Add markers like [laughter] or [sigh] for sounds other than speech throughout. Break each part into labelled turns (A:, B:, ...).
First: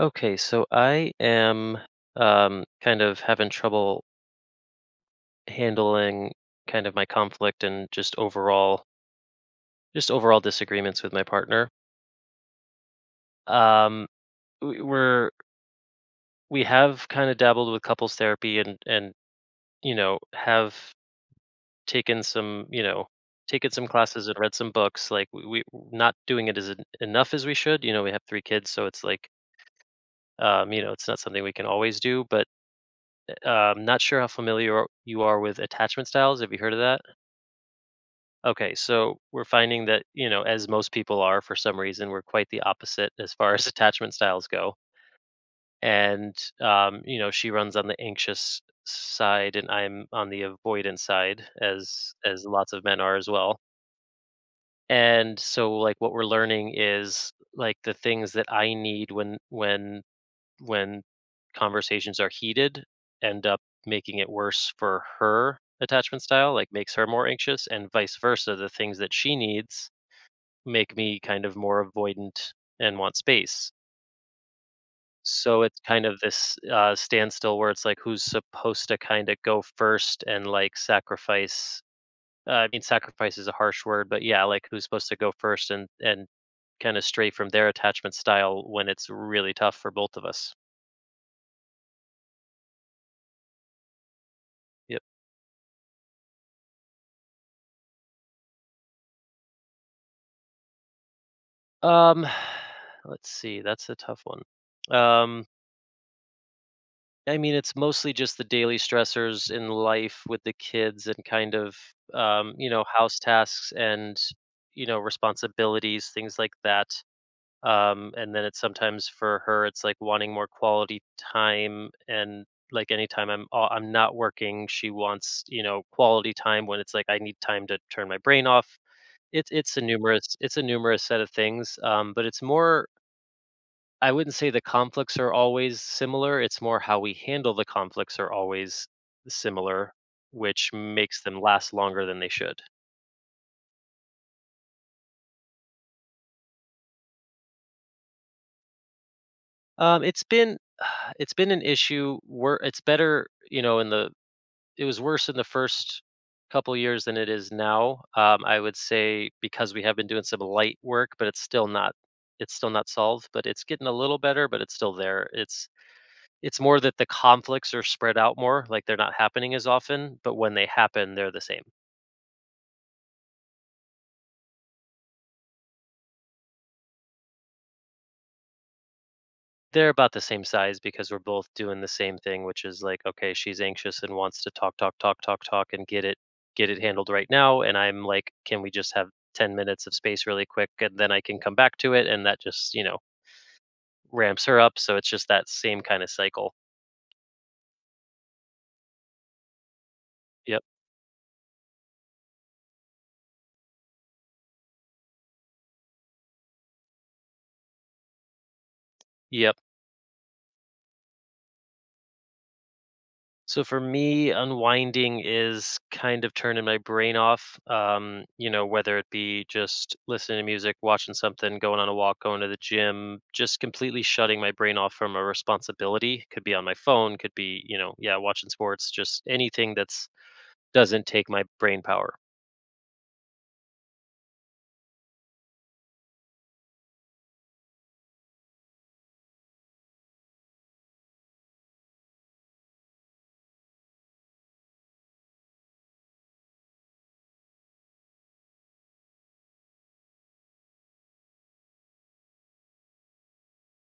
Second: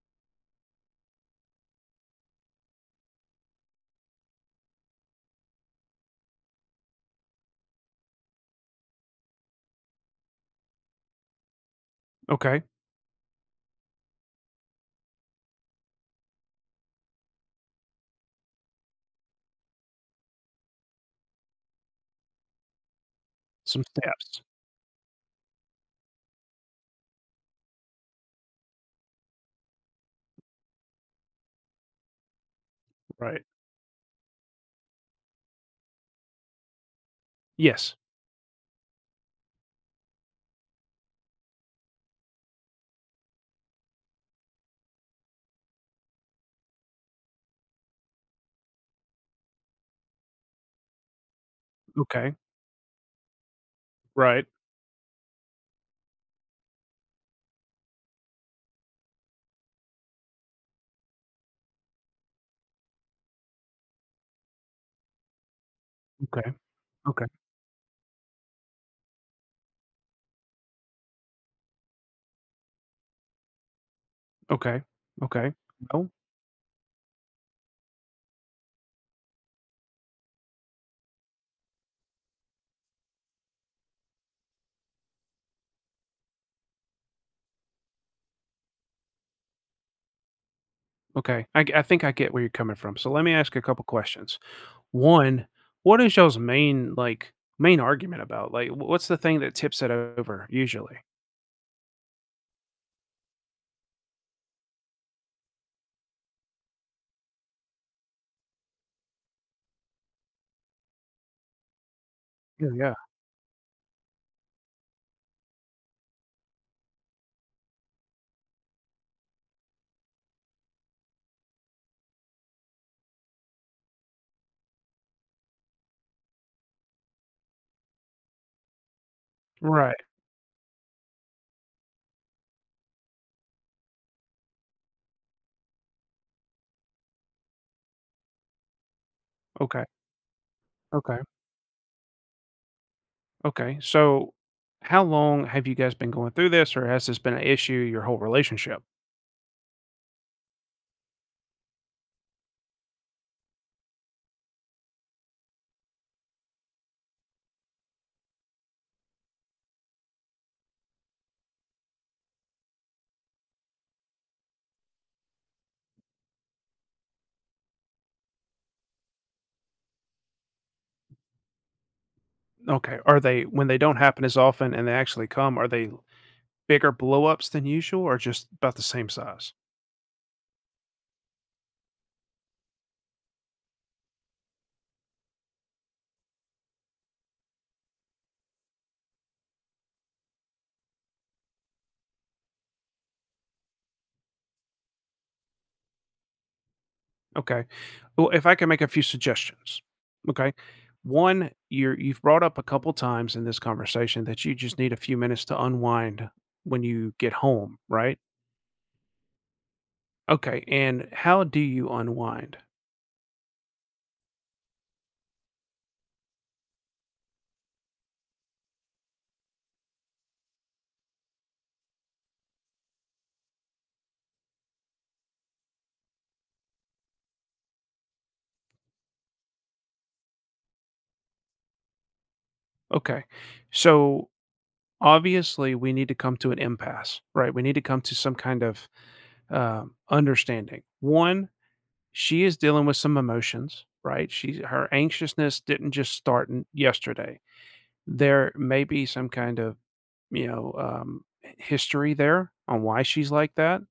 A: Okay, so I am kind of having trouble handling kind of my conflict and just overall disagreements with my partner.
B: Okay,
A: Um, we we have kind of dabbled with couples therapy and have taken some
B: some
A: classes and
B: steps,
A: read some books. Like we not doing it as enough as we should. You know, we have three kids, so it's like it's not something we can always do. But
B: right.
A: uh, I'm not sure how familiar you are with attachment styles. Have you heard of that?
B: Yes,
A: Okay, so we're finding that, as most people are for some reason, we're quite the opposite as far [laughs] as attachment styles go. And she runs on the anxious side and I'm on the avoidance side as
B: okay,
A: as lots of men are as well.
B: right,
A: And so like what we're learning is like the things that I need when conversations are heated end up making it worse for her attachment
B: okay,
A: style, like makes her
B: okay,
A: more anxious and vice versa, the things that she needs make me kind of more avoidant and want space.
B: okay, okay,
A: So it's kind
B: no,
A: of this standstill where it's like who's supposed to kind of go first and like sacrifice. I mean, sacrifice is a harsh word, but yeah, like who's supposed to go first and kind of stray from their attachment style when it's really tough for both of us.
B: okay, I think I get where you're coming from, so let me ask a couple questions.
A: Yep.
B: One, what is y'all's main, like, main argument about? Like, wh what's the thing that tips it over usually?
A: Um, [sighs] let's see. That's a tough one. Um, I mean, it's mostly just the daily stressors in life with the kids and kind of,
B: Yeah, yeah,
A: house tasks and, responsibilities, things like that. And then it's sometimes for her, it's like wanting more quality time. And like anytime I'm not working, she wants, quality time when it's like I need time to turn my brain off. It's a
B: right,
A: numerous it's a numerous set of things. But it's more — I wouldn't say the conflicts are always similar, it's more how we handle the conflicts are always
B: okay,
A: similar, which
B: okay,
A: makes them last longer than they should.
B: okay, so how long have you guys been going through this, or has this been an issue your whole relationship?
A: It's been [sighs] it's been an issue where it's better, in the it was worse in the first couple years than it is now. I would say because we have been doing some light work, but it's still not solved, but it's getting a little better, but it's still there. It's more that the conflicts are spread out more, like, they're not happening as often, but when they happen, they're the same.
B: Okay, are they when they don't happen as often and they actually come, are they bigger blowups than usual or just about the same size?
A: They're about the same size because we're both doing the same thing, which is like, okay, she's anxious and wants to talk, talk, talk, talk, talk, and get it handled right now, and I'm like, "Can we just have 10 minutes of space really quick, and then I can come back to it," and that just, ramps her up, so it's just that same kinda cycle.
B: Okay. Well, if I can make a few suggestions. Okay.
A: Yep.
B: One, you've brought up a couple times in this conversation that you just need a few minutes to unwind when you get home, right?
A: Yep.
B: Okay. And how do you unwind?
A: So for me, unwinding is kind of turning my brain off. Whether it be just listening to music, watching something, going on a walk, going to the gym, just completely shutting my brain off from a responsibility. Could be on my phone, could be, yeah, watching sports, just anything that's doesn't take my brain power.
B: Okay. So obviously, we need to come to an impasse, right? We need to come to some kind of understanding. One, she is dealing with some emotions, right? She her anxiousness didn't just start yesterday. There may be some kind of, you know, history there on why she's like that.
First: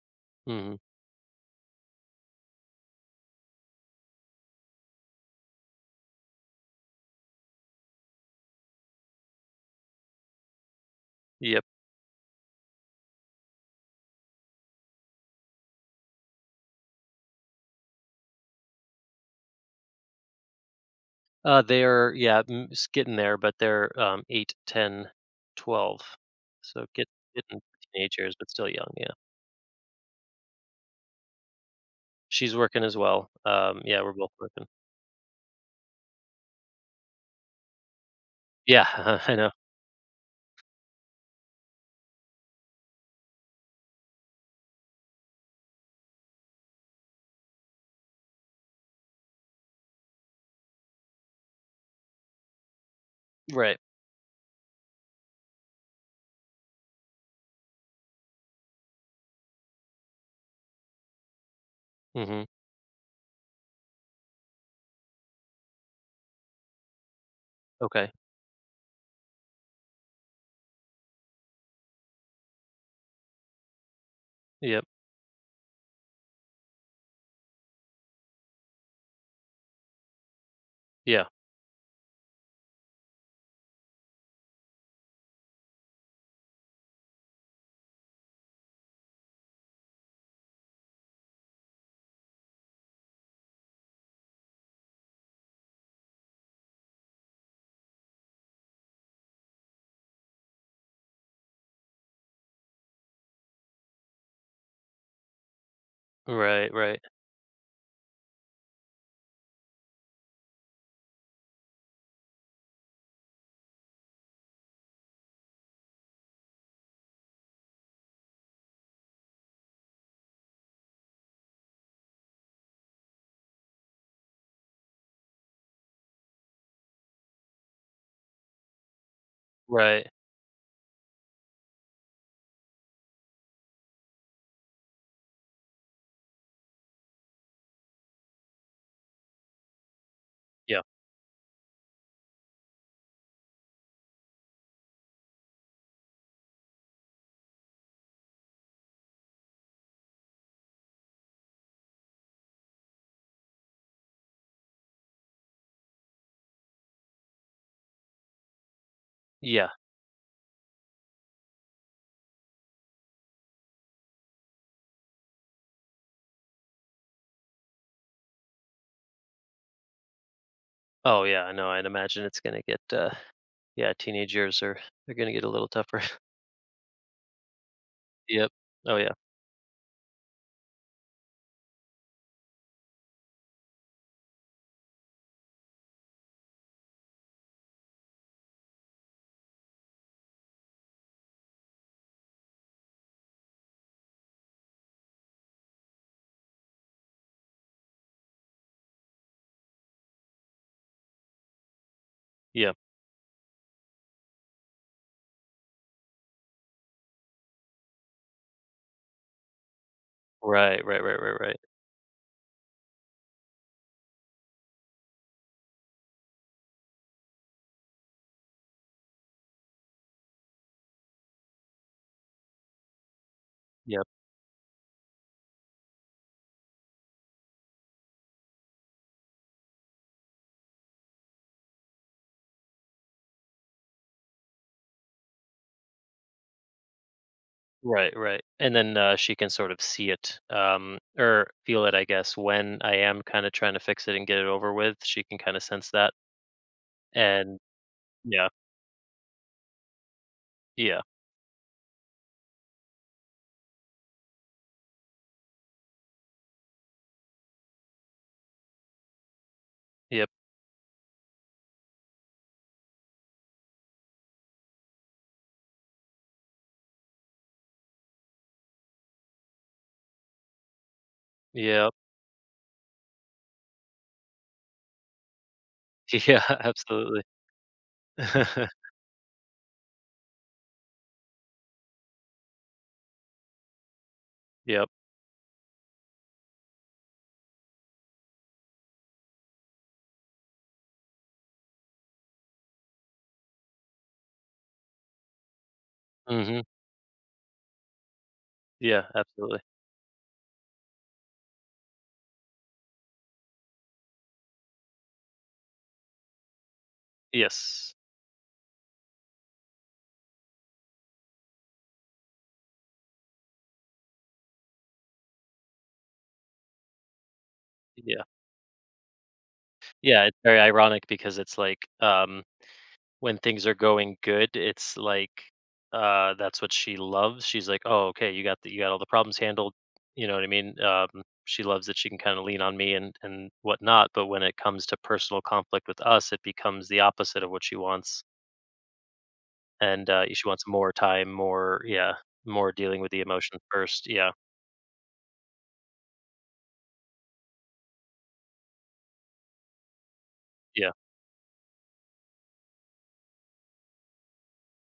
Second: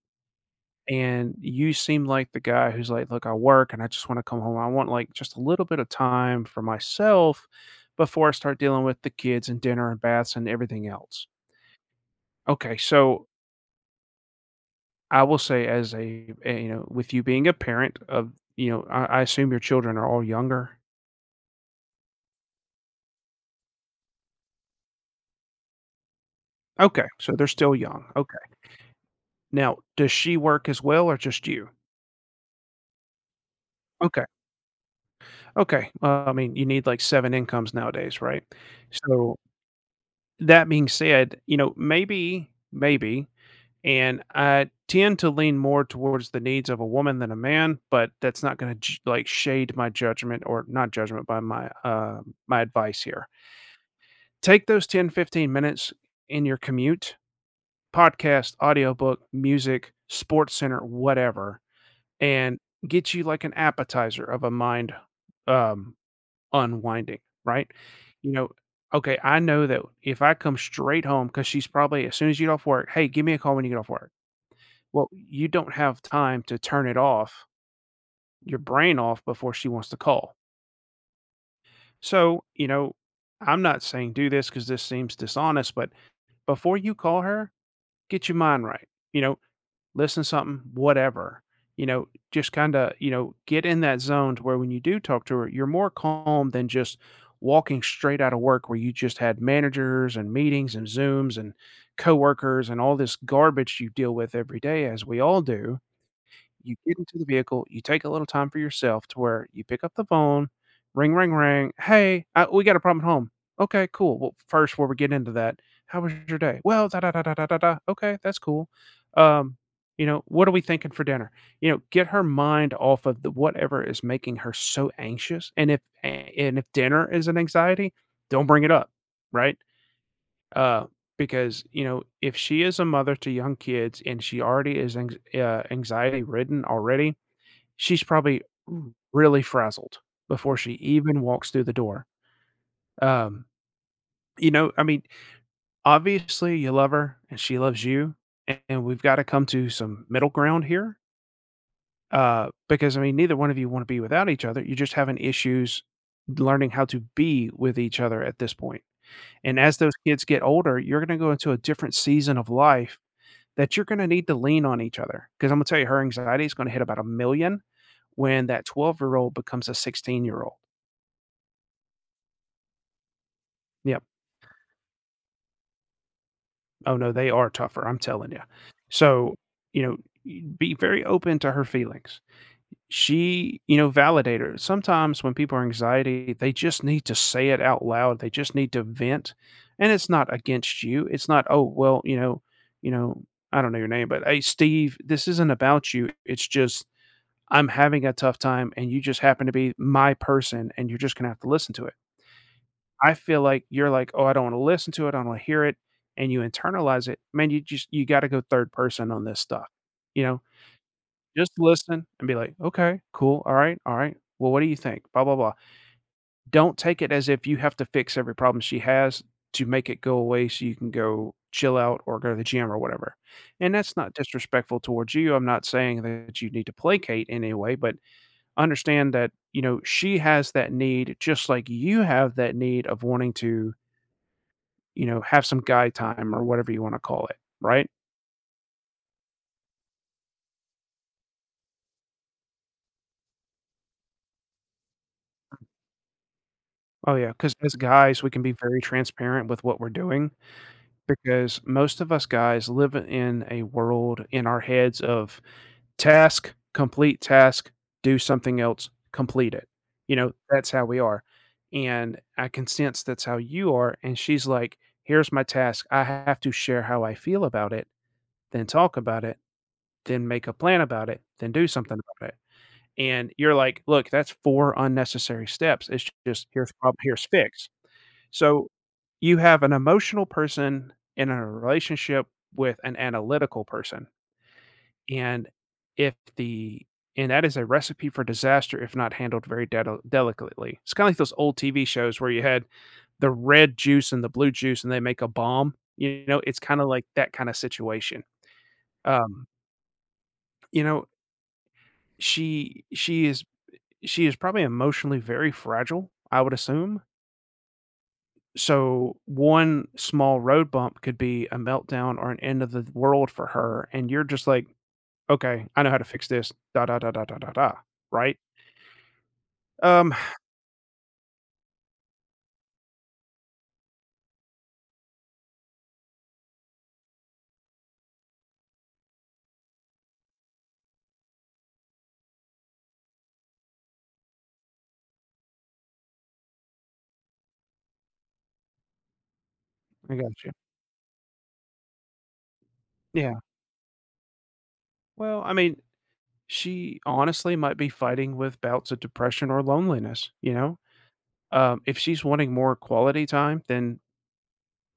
A: Hmm.
B: And you seem like the guy who's like, look, I work and I just want to come home. I want like just a little bit of time for myself before I start dealing with the kids and dinner and baths and everything else.
A: Yep.
B: Okay, so I will say, as a you know, with you being a parent of, you know, I assume your children are all younger.
A: They're yeah, getting there, but they're 8, 10, 12. So
B: Okay, so they're
A: getting
B: still young.
A: teenagers,
B: Okay.
A: but still young. Yeah.
B: Now, does she work as well or just you?
A: She's working as well. Yeah, we're
B: Okay.
A: both working.
B: Okay. Well, I mean, you need like 7 incomes nowadays, right?
A: Yeah, [laughs] I
B: So,
A: know.
B: that being said, you know, maybe, and I tend to lean more towards the needs of a woman than a man, but that's not gonna like, shade my judgment or not judgment, by my, my advice here.
A: Right.
B: Take those 10, 15 minutes in your commute, podcast, audiobook, music, sports center, whatever,
A: Mhm.
B: and get you like an appetizer of a mind, um, unwinding, right?
A: Okay.
B: You know, okay, I know that if I come straight home, because she's probably as soon as you get off work, hey, give me a call when you get off work.
A: Yep.
B: Well, you don't have time to turn it off, your brain off before she wants to call.
A: Yeah.
B: So, you know, I'm not saying do this because this seems dishonest, but before you call her, get your mind right. You know, listen to something, whatever. You know, just kinda, you know, get in that zone to where when you do talk to her, you're more calm than just walking straight out of work where you just had managers and meetings and Zooms and coworkers and all this garbage you deal with every day as we all do.
A: Right,
B: You get
A: right,
B: into the vehicle, you take a little time for yourself to where you pick up the phone, ring, ring, ring. Hey, we got a problem at home. Okay, cool. Well, first, before we get into that, how was your day? Well, da da da da da da. Da. Okay, that's cool. Um, you know, what are we thinking for dinner? You know, get her mind off of the whatever is making her so anxious. And if dinner is an anxiety, don't bring it up, right?
A: right.
B: Uh, because you know if she is a mother to young kids and she already is anxiety ridden already. She's probably really frazzled before she
A: Yeah.
B: even walks through the door. Um, you know, I mean, obviously, you love her and she loves you, and we've gotta come to some middle ground here, because, I mean, neither one of you wanna be without each other, you're just having issues learning how to be with each other at this point. And
A: Yeah.
B: as those kids get older, you're gonna go into a different season of life that you're gonna need to lean on each other. Because I 'Cause Imma tell you her anxiety is gonna hit about a million when that 12-year-old year old becomes a 16-year-old year old.
A: Oh, yeah, I know, I'd imagine it's gonna get, yeah,
B: Yep.
A: teenage years are — they're gonna get a little tougher. [laughs]
B: Oh, no, they are tougher, I'm telling you.
A: Yep. Oh, yeah.
B: So, you know, y be very open to her feelings. She You know, validate her. Sometimes when people are anxiety, they just need to say it out loud, they just need to vent, and it's not against you, it's not, "Oh, well, you know, I don't know your name, but hey, Steve, this isn't about you, it's just I'm having a tough time, and you just happen to be my person, and you're just gonna have to listen to it.'"
A: Yeah.
B: I feel like you're like, "Oh, I don't wanna listen to it, I don't wanna hear it," and you internalize it, man, you just you gotta go third person on this stuff, you know?
A: Right, right, right, right,
B: Just
A: right.
B: listen and be like, "Okay, cool, alright, alright, well, what do you think? Blah, blah, blah." Don't take it as if you have to fix every problem she has to make it go away so you can go chill out or go to the gym or whatever, and that's
A: Yep.
B: not disrespectful towards you, I'm not saying that you need to placate in any way, but understand that, you know, she has that need just like you have that need of wanting to you know, have some guy time or whatever you wanna call it, right?
A: Right, right. And then, she can sort of see it, or feel it, I guess, when I am kinda trying to fix it and get it over with, she can kinda sense that.
B: Oh, yeah, because
A: And
B: as guys, we can
A: yeah.
B: be very transparent with what we're doing
A: Yeah.
B: because most of us guys live in a world in our heads of task, complete task, do something else, complete it. You
A: Yep.
B: know, that's how we are, and I can sense that's how you are, and she's like, "Here's my task. I have to share how I feel about it, then talk about it, then make a plan about it, then do
A: Yep.
B: something about it." And you're like, "Look, that's 4 unnecessary steps. It's
A: [laughs] Yeah,
B: just here's problem,
A: absolutely.
B: here's fix." So,
A: [laughs]
B: you have an emotional person in a relationship with an analytical person,
A: Yep.
B: and if the and that is a recipe for disaster if not handled very delicately. It's kinda like those old TV shows where you had the red juice and the blue juice and they make a bomb, you know, it's
A: Mhm.
B: kinda like that kinda situation.
A: Yeah,
B: Um,
A: absolutely.
B: you know, she she is she is probably emotionally very fragile, I would assume.
A: Yes.
B: So one small road bump could be a meltdown or an end of the world for her. And you're just like, okay, I know how to fix this. Da da da da da da da.
A: Yeah.
B: Right? Um,
A: Yeah, it's very ironic because it's like, when things are going good, it's like, that's what she loves. She's like, "Oh, okay, you got all the problems handled." You know what I mean? She loves that she can kinda lean on me and whatnot, but when it comes to personal conflict with us, it becomes the opposite of what she wants, and,
B: [sighs] I got
A: she
B: you.
A: wants more time, more yeah, more dealing with the
B: Yeah.
A: emotion first. Yeah,
B: Well, I mean, she honestly might be fighting with bouts of depression or loneliness, you know?
A: yeah,
B: If she's wanting more quality time, then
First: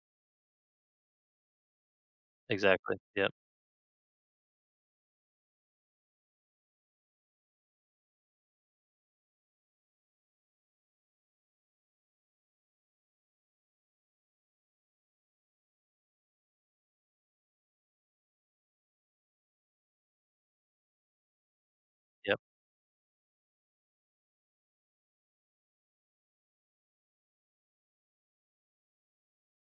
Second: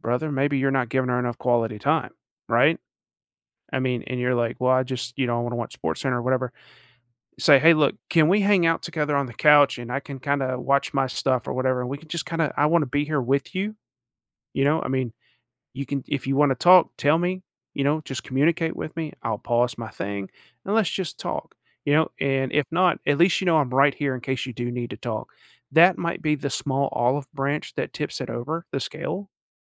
B: brother, maybe you're not giving her enough quality time, right?
A: exactly. Yep.
B: I mean, and you're like, well, you know, I want to watch Sports Center or whatever say, "Hey, look, can we hang out together on the couch and I can kind of watch my stuff or whatever, and we can just kind of I want to be here with you." You know, I mean, you can if you want to talk, tell me, you know, just communicate with me. I'll pause my thing and let's just talk. You know,
A: Yep.
B: and if not, at least you know I'm right here in case you do need to talk. That might be the small olive branch that tips it over the scale.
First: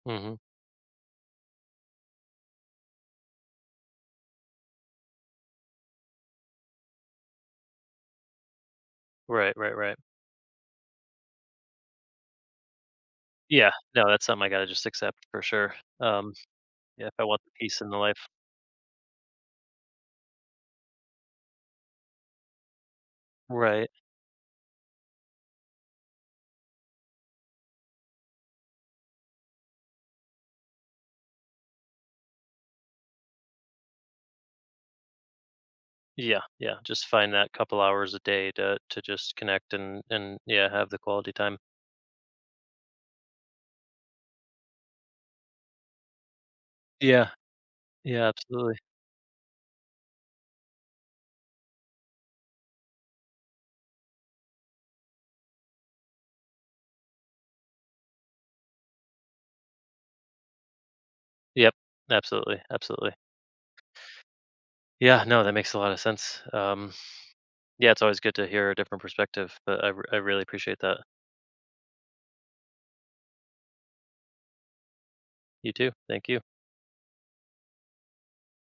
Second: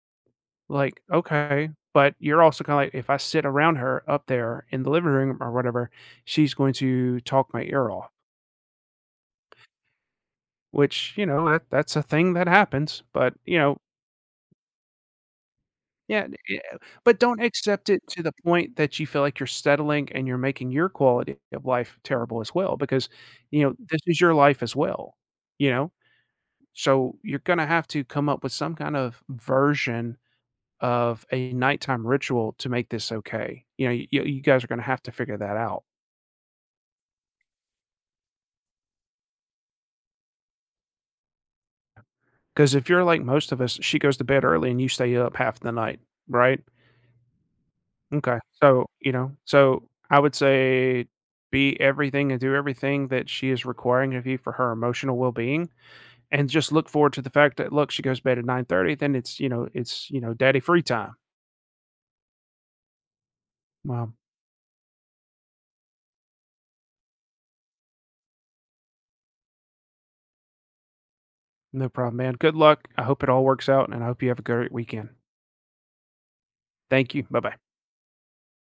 A: Mhm.
B: Like, okay, but you're also kind of like, if I sit around her up there in the living room or whatever, she's going to talk my ear off.
A: Right, right, right.
B: Which, you know, that's a thing that happens, but, you
A: Yeah,
B: know
A: no, that's something I gotta just accept for sure.
B: yeah,
A: Um,
B: yeah,
A: yeah, if
B: but
A: I want
B: don't
A: the peace in
B: accept
A: the
B: it
A: life.
B: to the point that you feel like you're settling and you're making your quality of life terrible as well because, you know,
A: Right.
B: this is your life as well, you know? So, you're gonna have to come up with some kind of version of a nighttime ritual to make this okay. You know, you guys are gonna have to figure that out.
A: Yeah, yeah, just find that couple hours a day to just connect and yeah, have the quality time.
B: Because if you're like most of us, she goes to bed early and you stay up half the night, right?
A: Yeah, yeah,
B: Okay.
A: absolutely.
B: So, you know, so I would say be everything and do everything that she is requiring of you for her emotional well-being, and just look forward to the fact that, look, she goes to bed at 9:30, then you know, you know, daddy free time.
A: Yep, absolutely, absolutely.
B: Well,
A: Yeah, no, that makes a lot of sense. Yeah, it's always good to hear a different perspective, but I really appreciate that.
B: no problem, man. Good luck. I hope it all works out, and I hope you have a great weekend.
A: You too. Thank you.
B: Thank you. Bye-bye.